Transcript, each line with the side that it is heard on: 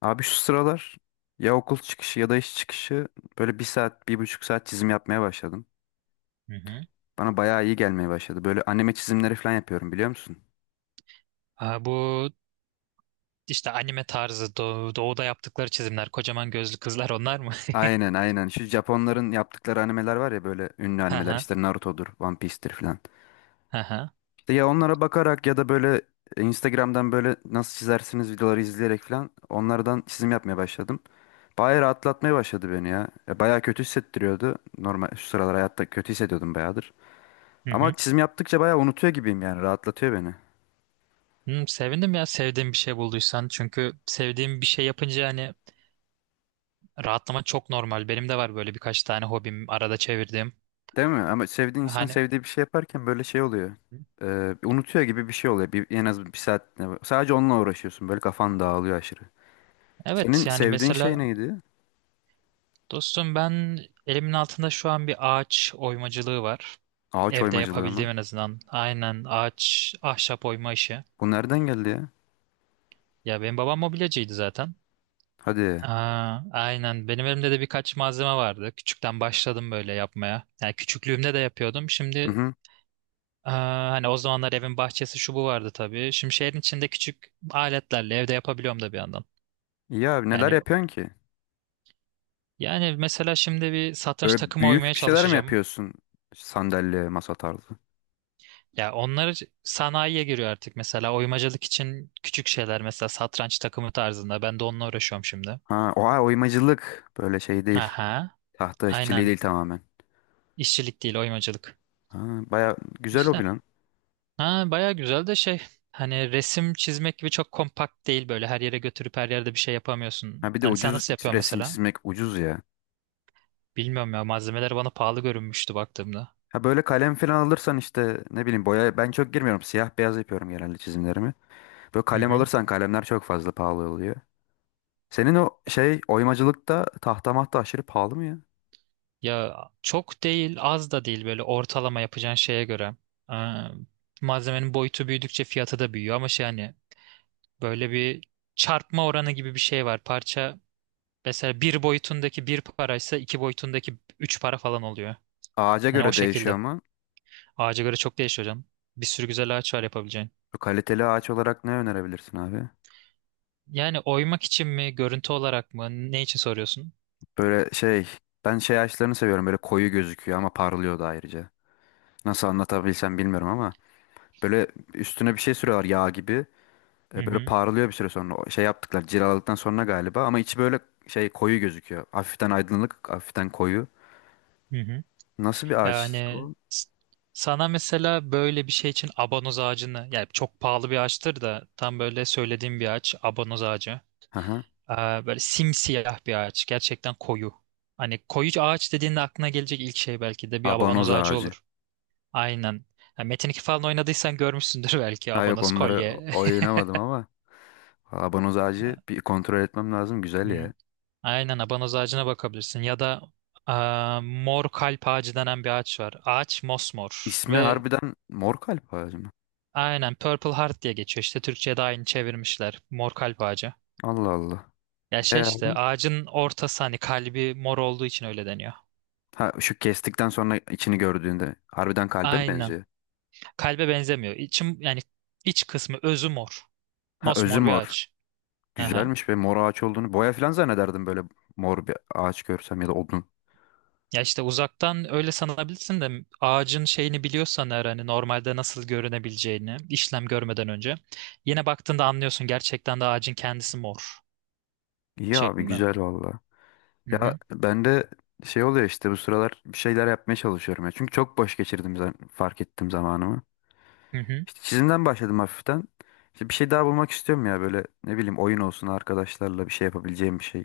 left: Abi şu sıralar ya okul çıkışı ya da iş çıkışı böyle bir saat, bir buçuk saat çizim yapmaya başladım.
right: Hı hı.
left: Bana bayağı iyi gelmeye başladı. Böyle anime çizimleri falan yapıyorum biliyor musun?
right: Ha, bu işte anime tarzı doğuda yaptıkları çizimler, kocaman gözlü kızlar onlar mı?
left: Aynen aynen. Şu Japonların yaptıkları animeler var ya böyle ünlü
right: Hı
left: animeler.
right: hı.
left: İşte Naruto'dur, One Piece'tir falan.
right: Hı hı.
left: İşte ya onlara bakarak ya da böyle Instagram'dan böyle nasıl çizersiniz videoları izleyerek falan onlardan çizim yapmaya başladım. Bayağı rahatlatmaya başladı beni ya. Ya bayağı kötü hissettiriyordu. Normal şu sıralar hayatta kötü hissediyordum bayağıdır.
right: Hı hı.
left: Ama çizim yaptıkça bayağı unutuyor gibiyim yani rahatlatıyor beni.
right: Sevindim ya sevdiğim bir şey bulduysan. Çünkü sevdiğim bir şey yapınca hani rahatlama çok normal. Benim de var böyle birkaç tane hobim arada çevirdiğim.
left: Değil mi? Ama sevdiğin insan
right: Hani
left: sevdiği bir şey yaparken böyle şey oluyor. Unutuyor gibi bir şey oluyor. Bir, en az bir saat sadece onunla uğraşıyorsun. Böyle kafan dağılıyor aşırı.
right: evet,
left: Senin
right: yani
left: sevdiğin şey
right: mesela
left: neydi?
right: dostum ben elimin altında şu an bir ağaç oymacılığı var.
left: Ağaç
right: Evde
left: oymacılığı mı?
right: yapabildiğim en azından. Aynen, ağaç, ahşap oyma işi.
left: Bu nereden geldi ya?
right: Ya benim babam mobilyacıydı zaten.
left: Hadi.
right: Aynen. Benim elimde de birkaç malzeme vardı. Küçükten başladım böyle yapmaya. Yani küçüklüğümde de yapıyordum.
left: Hı
right: Şimdi
left: hı.
right: hani o zamanlar evin bahçesi şu bu vardı tabii. Şimdi şehrin içinde küçük aletlerle evde yapabiliyorum da bir yandan.
left: İyi abi neler
right: Yani
left: yapıyorsun ki?
right: yani mesela şimdi bir satranç
left: Böyle
right: takımı
left: büyük
right: oymaya
left: bir şeyler mi
right: çalışacağım.
left: yapıyorsun? Sandalye, masa tarzı.
right: Ya onlar sanayiye giriyor artık, mesela oymacılık için küçük şeyler, mesela satranç takımı tarzında. Ben de onunla uğraşıyorum şimdi.
left: Ha, oha oymacılık. Böyle şey değil.
right: Aha,
left: Tahta işçiliği
right: aynen.
left: değil tamamen.
right: İşçilik değil, oymacılık.
left: Ha, baya güzel o
right: İşte
left: lan.
right: ha, baya güzel de şey, hani resim çizmek gibi çok kompakt değil, böyle her yere götürüp her yerde bir şey yapamıyorsun.
left: Ha bir de
right: Hani sen
left: ucuz
right: nasıl yapıyorsun
left: resim
right: mesela?
left: çizmek ucuz ya.
right: Bilmiyorum ya, malzemeler bana pahalı görünmüştü baktığımda.
left: Ha böyle kalem falan alırsan işte ne bileyim boya ben çok girmiyorum. Siyah beyaz yapıyorum genelde çizimlerimi. Böyle
right: Hı
left: kalem
right: hı.
left: alırsan kalemler çok fazla pahalı oluyor. Senin o şey oymacılıkta tahta mahta aşırı pahalı mı ya?
right: Ya çok değil, az da değil, böyle ortalama, yapacağın şeye göre. Aa, malzemenin boyutu büyüdükçe fiyatı da büyüyor, ama şey, hani böyle bir çarpma oranı gibi bir şey var. Parça, mesela bir boyutundaki bir paraysa iki boyutundaki üç para falan oluyor.
left: Ağaca
right: Hani o
left: göre değişiyor
right: şekilde.
left: mu?
right: Ağaca göre çok değişiyor hocam. Bir sürü güzel ağaç var yapabileceğin.
left: Bu kaliteli ağaç olarak ne önerebilirsin abi?
right: Yani oymak için mi, görüntü olarak mı, ne için soruyorsun?
left: Böyle şey ben şey ağaçlarını seviyorum böyle koyu gözüküyor ama parlıyor da ayrıca. Nasıl anlatabilsem bilmiyorum ama böyle üstüne bir şey sürüyorlar yağ gibi.
right: Hı
left: Böyle
right: hı,
left: parlıyor bir süre sonra. O şey yaptıklar cilaladıktan sonra galiba ama içi böyle şey koyu gözüküyor. Hafiften aydınlık, hafiften koyu.
right: hı hı.
left: Nasıl bir ağaç
right: Yani
left: o?
right: s- sana mesela böyle bir şey için abanoz ağacını, yani çok pahalı bir ağaçtır da tam böyle söylediğim bir ağaç, abanoz ağacı.
left: Aha,
right: Böyle simsiyah bir ağaç, gerçekten koyu. Hani koyu ağaç dediğinde aklına gelecek ilk şey belki de bir abanoz
left: abanoz
right: ağacı
left: ağacı.
right: olur. Aynen. Ha, Metin 2 falan oynadıysan görmüşsündür belki,
left: Ha yok
right: abanoz
left: onları
right: kolye.
left: oynamadım ama abanoz ağacı bir kontrol etmem lazım. Güzel
right: Hı.
left: ya.
right: Aynen, abanoz ağacına bakabilirsin ya da mor kalp ağacı denen bir ağaç var. Ağaç mosmor
left: İsmi
right: ve
left: harbiden mor kalp ağacı mı?
right: aynen Purple Heart diye geçiyor. İşte Türkçe'ye de aynı çevirmişler. Mor kalp ağacı.
left: Allah Allah.
right: Ya
left: E
right: şey, işte
left: abi?
right: ağacın ortası, hani kalbi mor olduğu için öyle deniyor.
left: Ha şu kestikten sonra içini gördüğünde harbiden kalbe mi
right: Aynen.
left: benziyor?
right: Kalbe benzemiyor. İçim, yani iç kısmı, özü mor.
left: Ha özü
right: Mosmor bir
left: mor.
right: ağaç. Aha.
left: Güzelmiş be mor ağaç olduğunu. Boya falan zannederdim böyle mor bir ağaç görsem ya da odun.
right: Ya işte uzaktan öyle sanabilirsin de, ağacın şeyini biliyorsan eğer, hani normalde nasıl görünebileceğini işlem görmeden önce, yine baktığında anlıyorsun gerçekten de ağacın kendisi mor
left: İyi abi
right: şeklinde.
left: güzel valla.
right: Hı
left: Ya
right: hı,
left: ben de şey oluyor işte bu sıralar bir şeyler yapmaya çalışıyorum ya. Çünkü çok boş geçirdim fark ettim zamanımı.
right: hı hı.
left: İşte çizimden başladım hafiften. İşte bir şey daha bulmak istiyorum ya böyle ne bileyim oyun olsun arkadaşlarla bir şey yapabileceğim bir şey.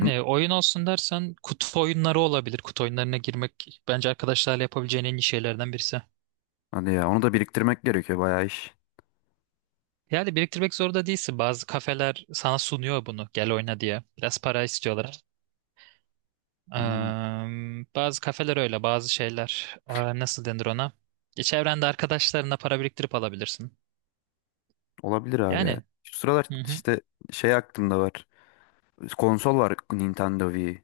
left: Hı,
right: oyun olsun dersen kutu oyunları olabilir. Kutu oyunlarına girmek bence arkadaşlarla yapabileceğin en iyi şeylerden birisi.
left: hadi ya onu da biriktirmek gerekiyor bayağı iş.
right: Yani biriktirmek zorunda değilsin. Bazı kafeler sana sunuyor bunu, gel oyna diye. Biraz para istiyorlar.
left: Hmm,
right: Eee, bazı kafeler öyle, bazı şeyler. Nasıl denir ona? Çevrende, arkadaşlarına para biriktirip alabilirsin.
left: olabilir abi ya.
right: Yani.
left: Şu sıralar
right: Hı hı.
left: işte şey aklımda var. Konsol var Nintendo Wii.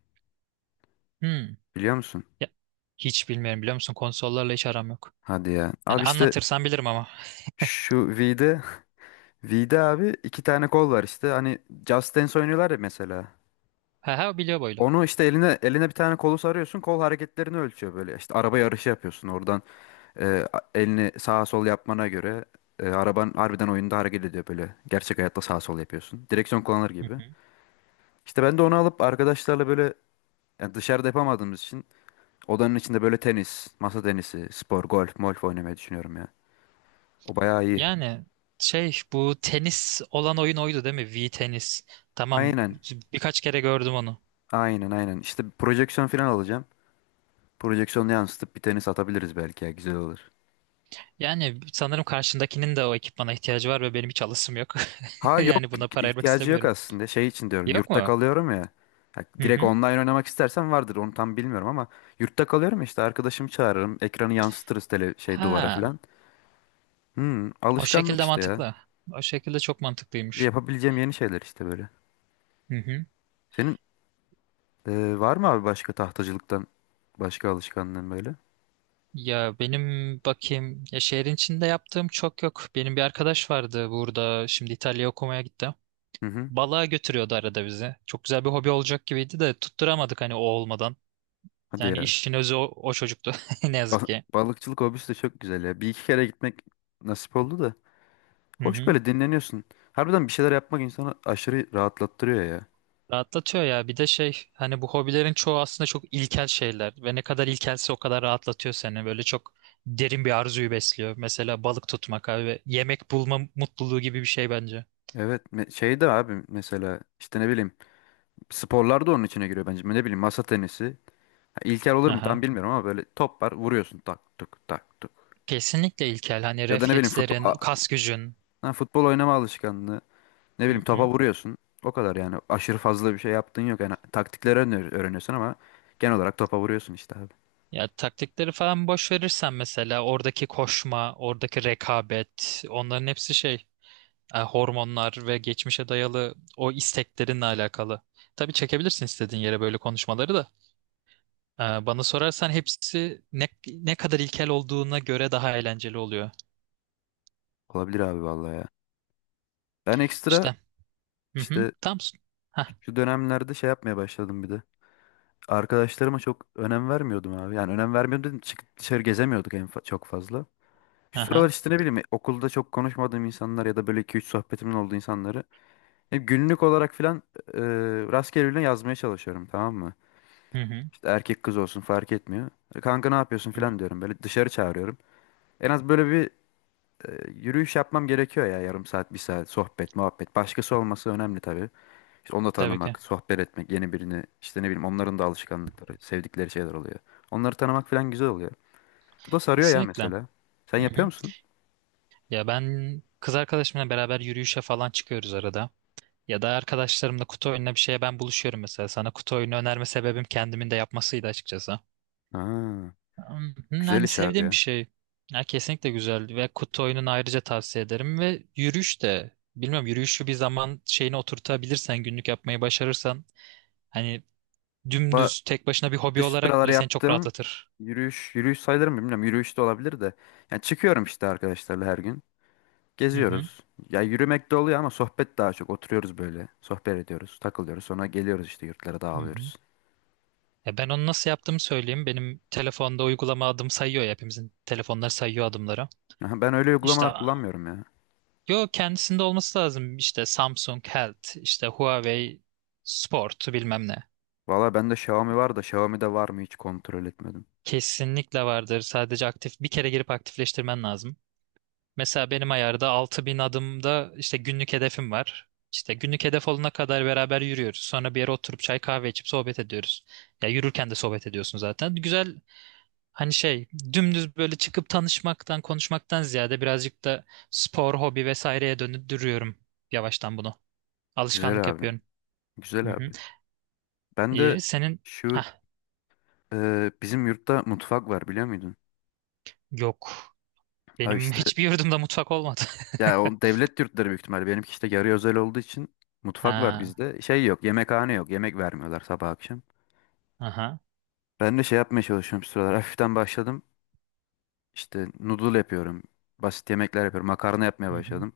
right: Hmm.
left: Biliyor musun?
right: Ya, hiç bilmiyorum, biliyor musun? Konsollarla hiç aram yok.
left: Hadi ya.
right: Yani
left: Abi işte
right: anlatırsan bilirim ama.
left: şu V'de V'de abi iki tane kol var işte. Hani Just Dance oynuyorlar ya mesela.
right: Ha ha, biliyor boylu.
left: Onu işte eline bir tane kolu sarıyorsun. Kol hareketlerini ölçüyor böyle. İşte araba yarışı yapıyorsun oradan. Elini sağa sol yapmana göre araban harbiden oyunda hareket ediyor böyle. Gerçek hayatta sağa sol yapıyorsun. Direksiyon kullanır
right: Hı
left: gibi.
right: hı.
left: İşte ben de onu alıp arkadaşlarla böyle yani dışarıda yapamadığımız için odanın içinde böyle tenis, masa tenisi, spor, golf, molf oynamayı düşünüyorum ya. O bayağı iyi.
right: Yani şey, bu tenis olan oyun oydu değil mi? V tenis. Tamam,
left: Aynen.
right: birkaç kere gördüm onu.
left: Aynen aynen. İşte projeksiyon falan alacağım. Projeksiyonu yansıtıp bir tenis atabiliriz belki ya güzel olur.
right: Yani sanırım karşındakinin de o ekipmana ihtiyacı var ve benim hiç alışım yok.
left: Ha yok
right: Yani buna para ayırmak
left: ihtiyacı yok
right: istemiyorum.
left: aslında. Şey için diyorum
right: Yok
left: yurtta
right: mu?
left: kalıyorum ya. Ha,
right: Hı
left: direkt
right: hı.
left: online oynamak istersen vardır onu tam bilmiyorum ama yurtta kalıyorum ya, işte arkadaşımı çağırırım. Ekranı yansıtırız tele şey duvara
right: Ha.
left: falan. Hmm,
right: O
left: alışkanlık
right: şekilde
left: işte ya.
right: mantıklı. O şekilde çok mantıklıymış.
left: Yapabileceğim yeni şeyler işte böyle.
right: Hı hı.
left: Senin var mı abi başka tahtacılıktan başka alışkanlığın böyle?
right: Ya benim, bakayım ya, şehrin içinde yaptığım çok yok. Benim bir arkadaş vardı burada, şimdi İtalya'ya okumaya gitti.
left: Hı hı.
right: Balığa götürüyordu arada bizi. Çok güzel bir hobi olacak gibiydi de tutturamadık, hani o olmadan.
left: Hadi
right: Yani
left: ya.
right: işin özü o, o çocuktu ne yazık
left: Bal-
right: ki.
left: Balıkçılık hobisi de çok güzel ya. Bir iki kere gitmek nasip oldu da.
right: Hı
left: Hoş
right: hı.
left: böyle dinleniyorsun. Harbiden bir şeyler yapmak insanı aşırı rahatlattırıyor ya.
right: Rahatlatıyor ya. Bir de şey, hani bu hobilerin çoğu aslında çok ilkel şeyler ve ne kadar ilkelse o kadar rahatlatıyor seni. Böyle çok derin bir arzuyu besliyor. Mesela balık tutmak abi, ve yemek bulma mutluluğu gibi bir şey bence.
left: Evet şey de abi mesela işte ne bileyim sporlar da onun içine giriyor bence. Ne bileyim masa tenisi. Ha, İlkel olur mu tam
right: Aha.
left: bilmiyorum ama böyle top var vuruyorsun tak tuk tak tuk.
right: Kesinlikle ilkel. Hani
left: Ya da ne bileyim futbol,
right: reflekslerin, kas gücün.
left: ha, futbol oynama alışkanlığı. Ne
right: Hı
left: bileyim topa
right: hı.
left: vuruyorsun. O kadar yani aşırı fazla bir şey yaptığın yok. Yani taktikleri öğreniyorsun ama genel olarak topa vuruyorsun işte abi.
right: Ya taktikleri falan boş verirsen, mesela oradaki koşma, oradaki rekabet, onların hepsi şey, hormonlar ve geçmişe dayalı o isteklerinle alakalı. Tabii çekebilirsin istediğin yere böyle konuşmaları da. Bana sorarsan hepsi, ne kadar ilkel olduğuna göre daha eğlenceli oluyor.
left: Olabilir abi vallahi ya. Ben ekstra
right: İşte. Hı hı.
left: işte
right: Tam. Hah.
left: şu dönemlerde şey yapmaya başladım bir de. Arkadaşlarıma çok önem vermiyordum abi. Yani önem vermiyordum dedim çıkıp dışarı gezemiyorduk çok fazla. Şu sıralar
right: Aha.
left: işte ne bileyim okulda çok konuşmadığım insanlar ya da böyle iki üç sohbetimin olduğu insanları hep günlük olarak filan e, rastgele yazmaya çalışıyorum tamam mı?
right: Hı hı.
left: İşte erkek kız olsun fark etmiyor. Kanka ne yapıyorsun
right: Hı hı.
left: filan diyorum böyle dışarı çağırıyorum. En az böyle bir yürüyüş yapmam gerekiyor ya yarım saat bir saat sohbet muhabbet. Başkası olması önemli tabii. İşte onu da
right: Tabii ki.
left: tanımak, sohbet etmek, yeni birini işte ne bileyim onların da alışkanlıkları, sevdikleri şeyler oluyor. Onları tanımak falan güzel oluyor. Bu da sarıyor ya
right: Kesinlikle.
left: mesela. Sen
right: Hı
left: yapıyor
right: hı.
left: musun?
right: Ya ben kız arkadaşımla beraber yürüyüşe falan çıkıyoruz arada. Ya da arkadaşlarımla kutu oyununa bir şeye ben buluşuyorum mesela. Sana kutu oyunu önerme sebebim kendimin de yapmasıydı açıkçası.
left: Ha, güzel
right: Yani
left: iş abi
right: sevdiğim bir
left: ya.
right: şey. Ya kesinlikle güzel, ve kutu oyununu ayrıca tavsiye ederim, ve yürüyüş de, bilmiyorum, yürüyüşü bir zaman şeyine oturtabilirsen, günlük yapmayı başarırsan, hani
left: Va
right: dümdüz tek başına bir hobi
left: işte şu
right: olarak
left: sıralar
right: bile seni çok
left: yaptığım
right: rahatlatır.
left: yürüyüş, yürüyüş sayılır mı bilmiyorum. Yürüyüş de olabilir de. Yani çıkıyorum işte arkadaşlarla her gün.
right: Hı hı.
left: Geziyoruz. Ya yürümek de oluyor ama sohbet daha çok. Oturuyoruz böyle. Sohbet ediyoruz, takılıyoruz. Sonra geliyoruz işte yurtlara
right: Hı hı.
left: dağılıyoruz.
right: Ya ben onu nasıl yaptığımı söyleyeyim. Benim telefonda uygulama adım sayıyor ya, hepimizin telefonları sayıyor adımları.
left: Aha, ben öyle
right: İşte
left: uygulamalar kullanmıyorum ya.
right: yo, kendisinde olması lazım. İşte Samsung Health, işte Huawei Sport bilmem ne.
left: Valla bende Xiaomi var da Xiaomi'de var mı hiç kontrol etmedim.
right: Kesinlikle vardır. Sadece aktif bir kere girip aktifleştirmen lazım. Mesela benim ayarda 6.000 adımda işte günlük hedefim var. İşte günlük hedef olana kadar beraber yürüyoruz. Sonra bir yere oturup çay kahve içip sohbet ediyoruz. Ya yürürken de sohbet ediyorsun zaten. Güzel, hani şey, dümdüz böyle çıkıp tanışmaktan konuşmaktan ziyade birazcık da spor, hobi vesaireye döndürüyorum yavaştan bunu. Alışkanlık
left: Güzel abi.
right: yapıyorum.
left: Güzel
right: Hı hı.
left: abi. Ben de
right: İyi. Senin
left: şu
right: hah,
left: bizim yurtta mutfak var biliyor muydun?
right: yok.
left: Ha
right: Benim
left: işte
right: hiçbir yurdumda mutfak olmadı.
left: ya o devlet yurtları büyük ihtimalle. Benimki işte yarı özel olduğu için mutfak var
right: Ha,
left: bizde. Şey yok, yemekhane yok. Yemek vermiyorlar sabah akşam.
right: aha.
left: Ben de şey yapmaya çalışıyorum şu sıralar. Hafiften başladım. İşte noodle yapıyorum. Basit yemekler yapıyorum. Makarna yapmaya
right: Hı hı.
left: başladım.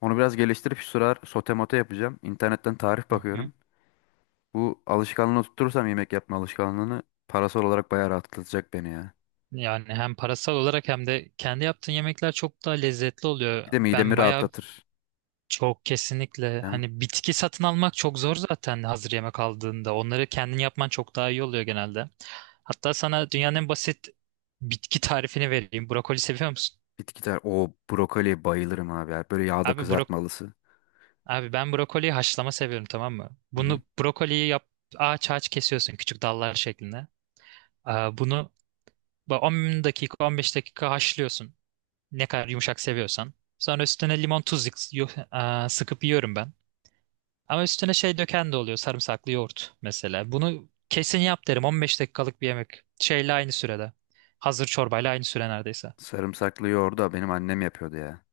left: Onu biraz geliştirip şu sıralar sote mote yapacağım. İnternetten tarif
right: Hı hı.
left: bakıyorum. Bu alışkanlığını tutturursam yemek yapma alışkanlığını parasal olarak bayağı rahatlatacak beni ya.
right: Yani hem parasal olarak, hem de kendi yaptığın yemekler çok daha lezzetli oluyor.
left: Bir de midemi
right: Ben bayağı,
left: rahatlatır.
right: çok kesinlikle,
left: Değil mi?
right: hani bitki satın almak çok zor zaten hazır yemek aldığında. Onları kendin yapman çok daha iyi oluyor genelde. Hatta sana dünyanın en basit bitki tarifini vereyim. Brokoli seviyor musun?
left: Bitkiler. O brokoli bayılırım abi ya. Böyle yağda
right: Abi bro
left: kızartmalısı.
right: abi ben brokoliyi haşlama seviyorum, tamam mı?
left: Hı hı.
right: Bunu, brokoliyi yap, ağaç ağaç kesiyorsun küçük dallar şeklinde. Bunu 10 dakika 15 dakika haşlıyorsun. Ne kadar yumuşak seviyorsan. Sonra üstüne limon tuz sıkıp yiyorum ben. Ama üstüne şey döken de oluyor, sarımsaklı yoğurt mesela. Bunu kesin yap derim, 15 dakikalık bir yemek. Şeyle aynı sürede. Hazır çorbayla aynı süre neredeyse.
left: Sarımsaklı yoğurdu da benim annem yapıyordu ya.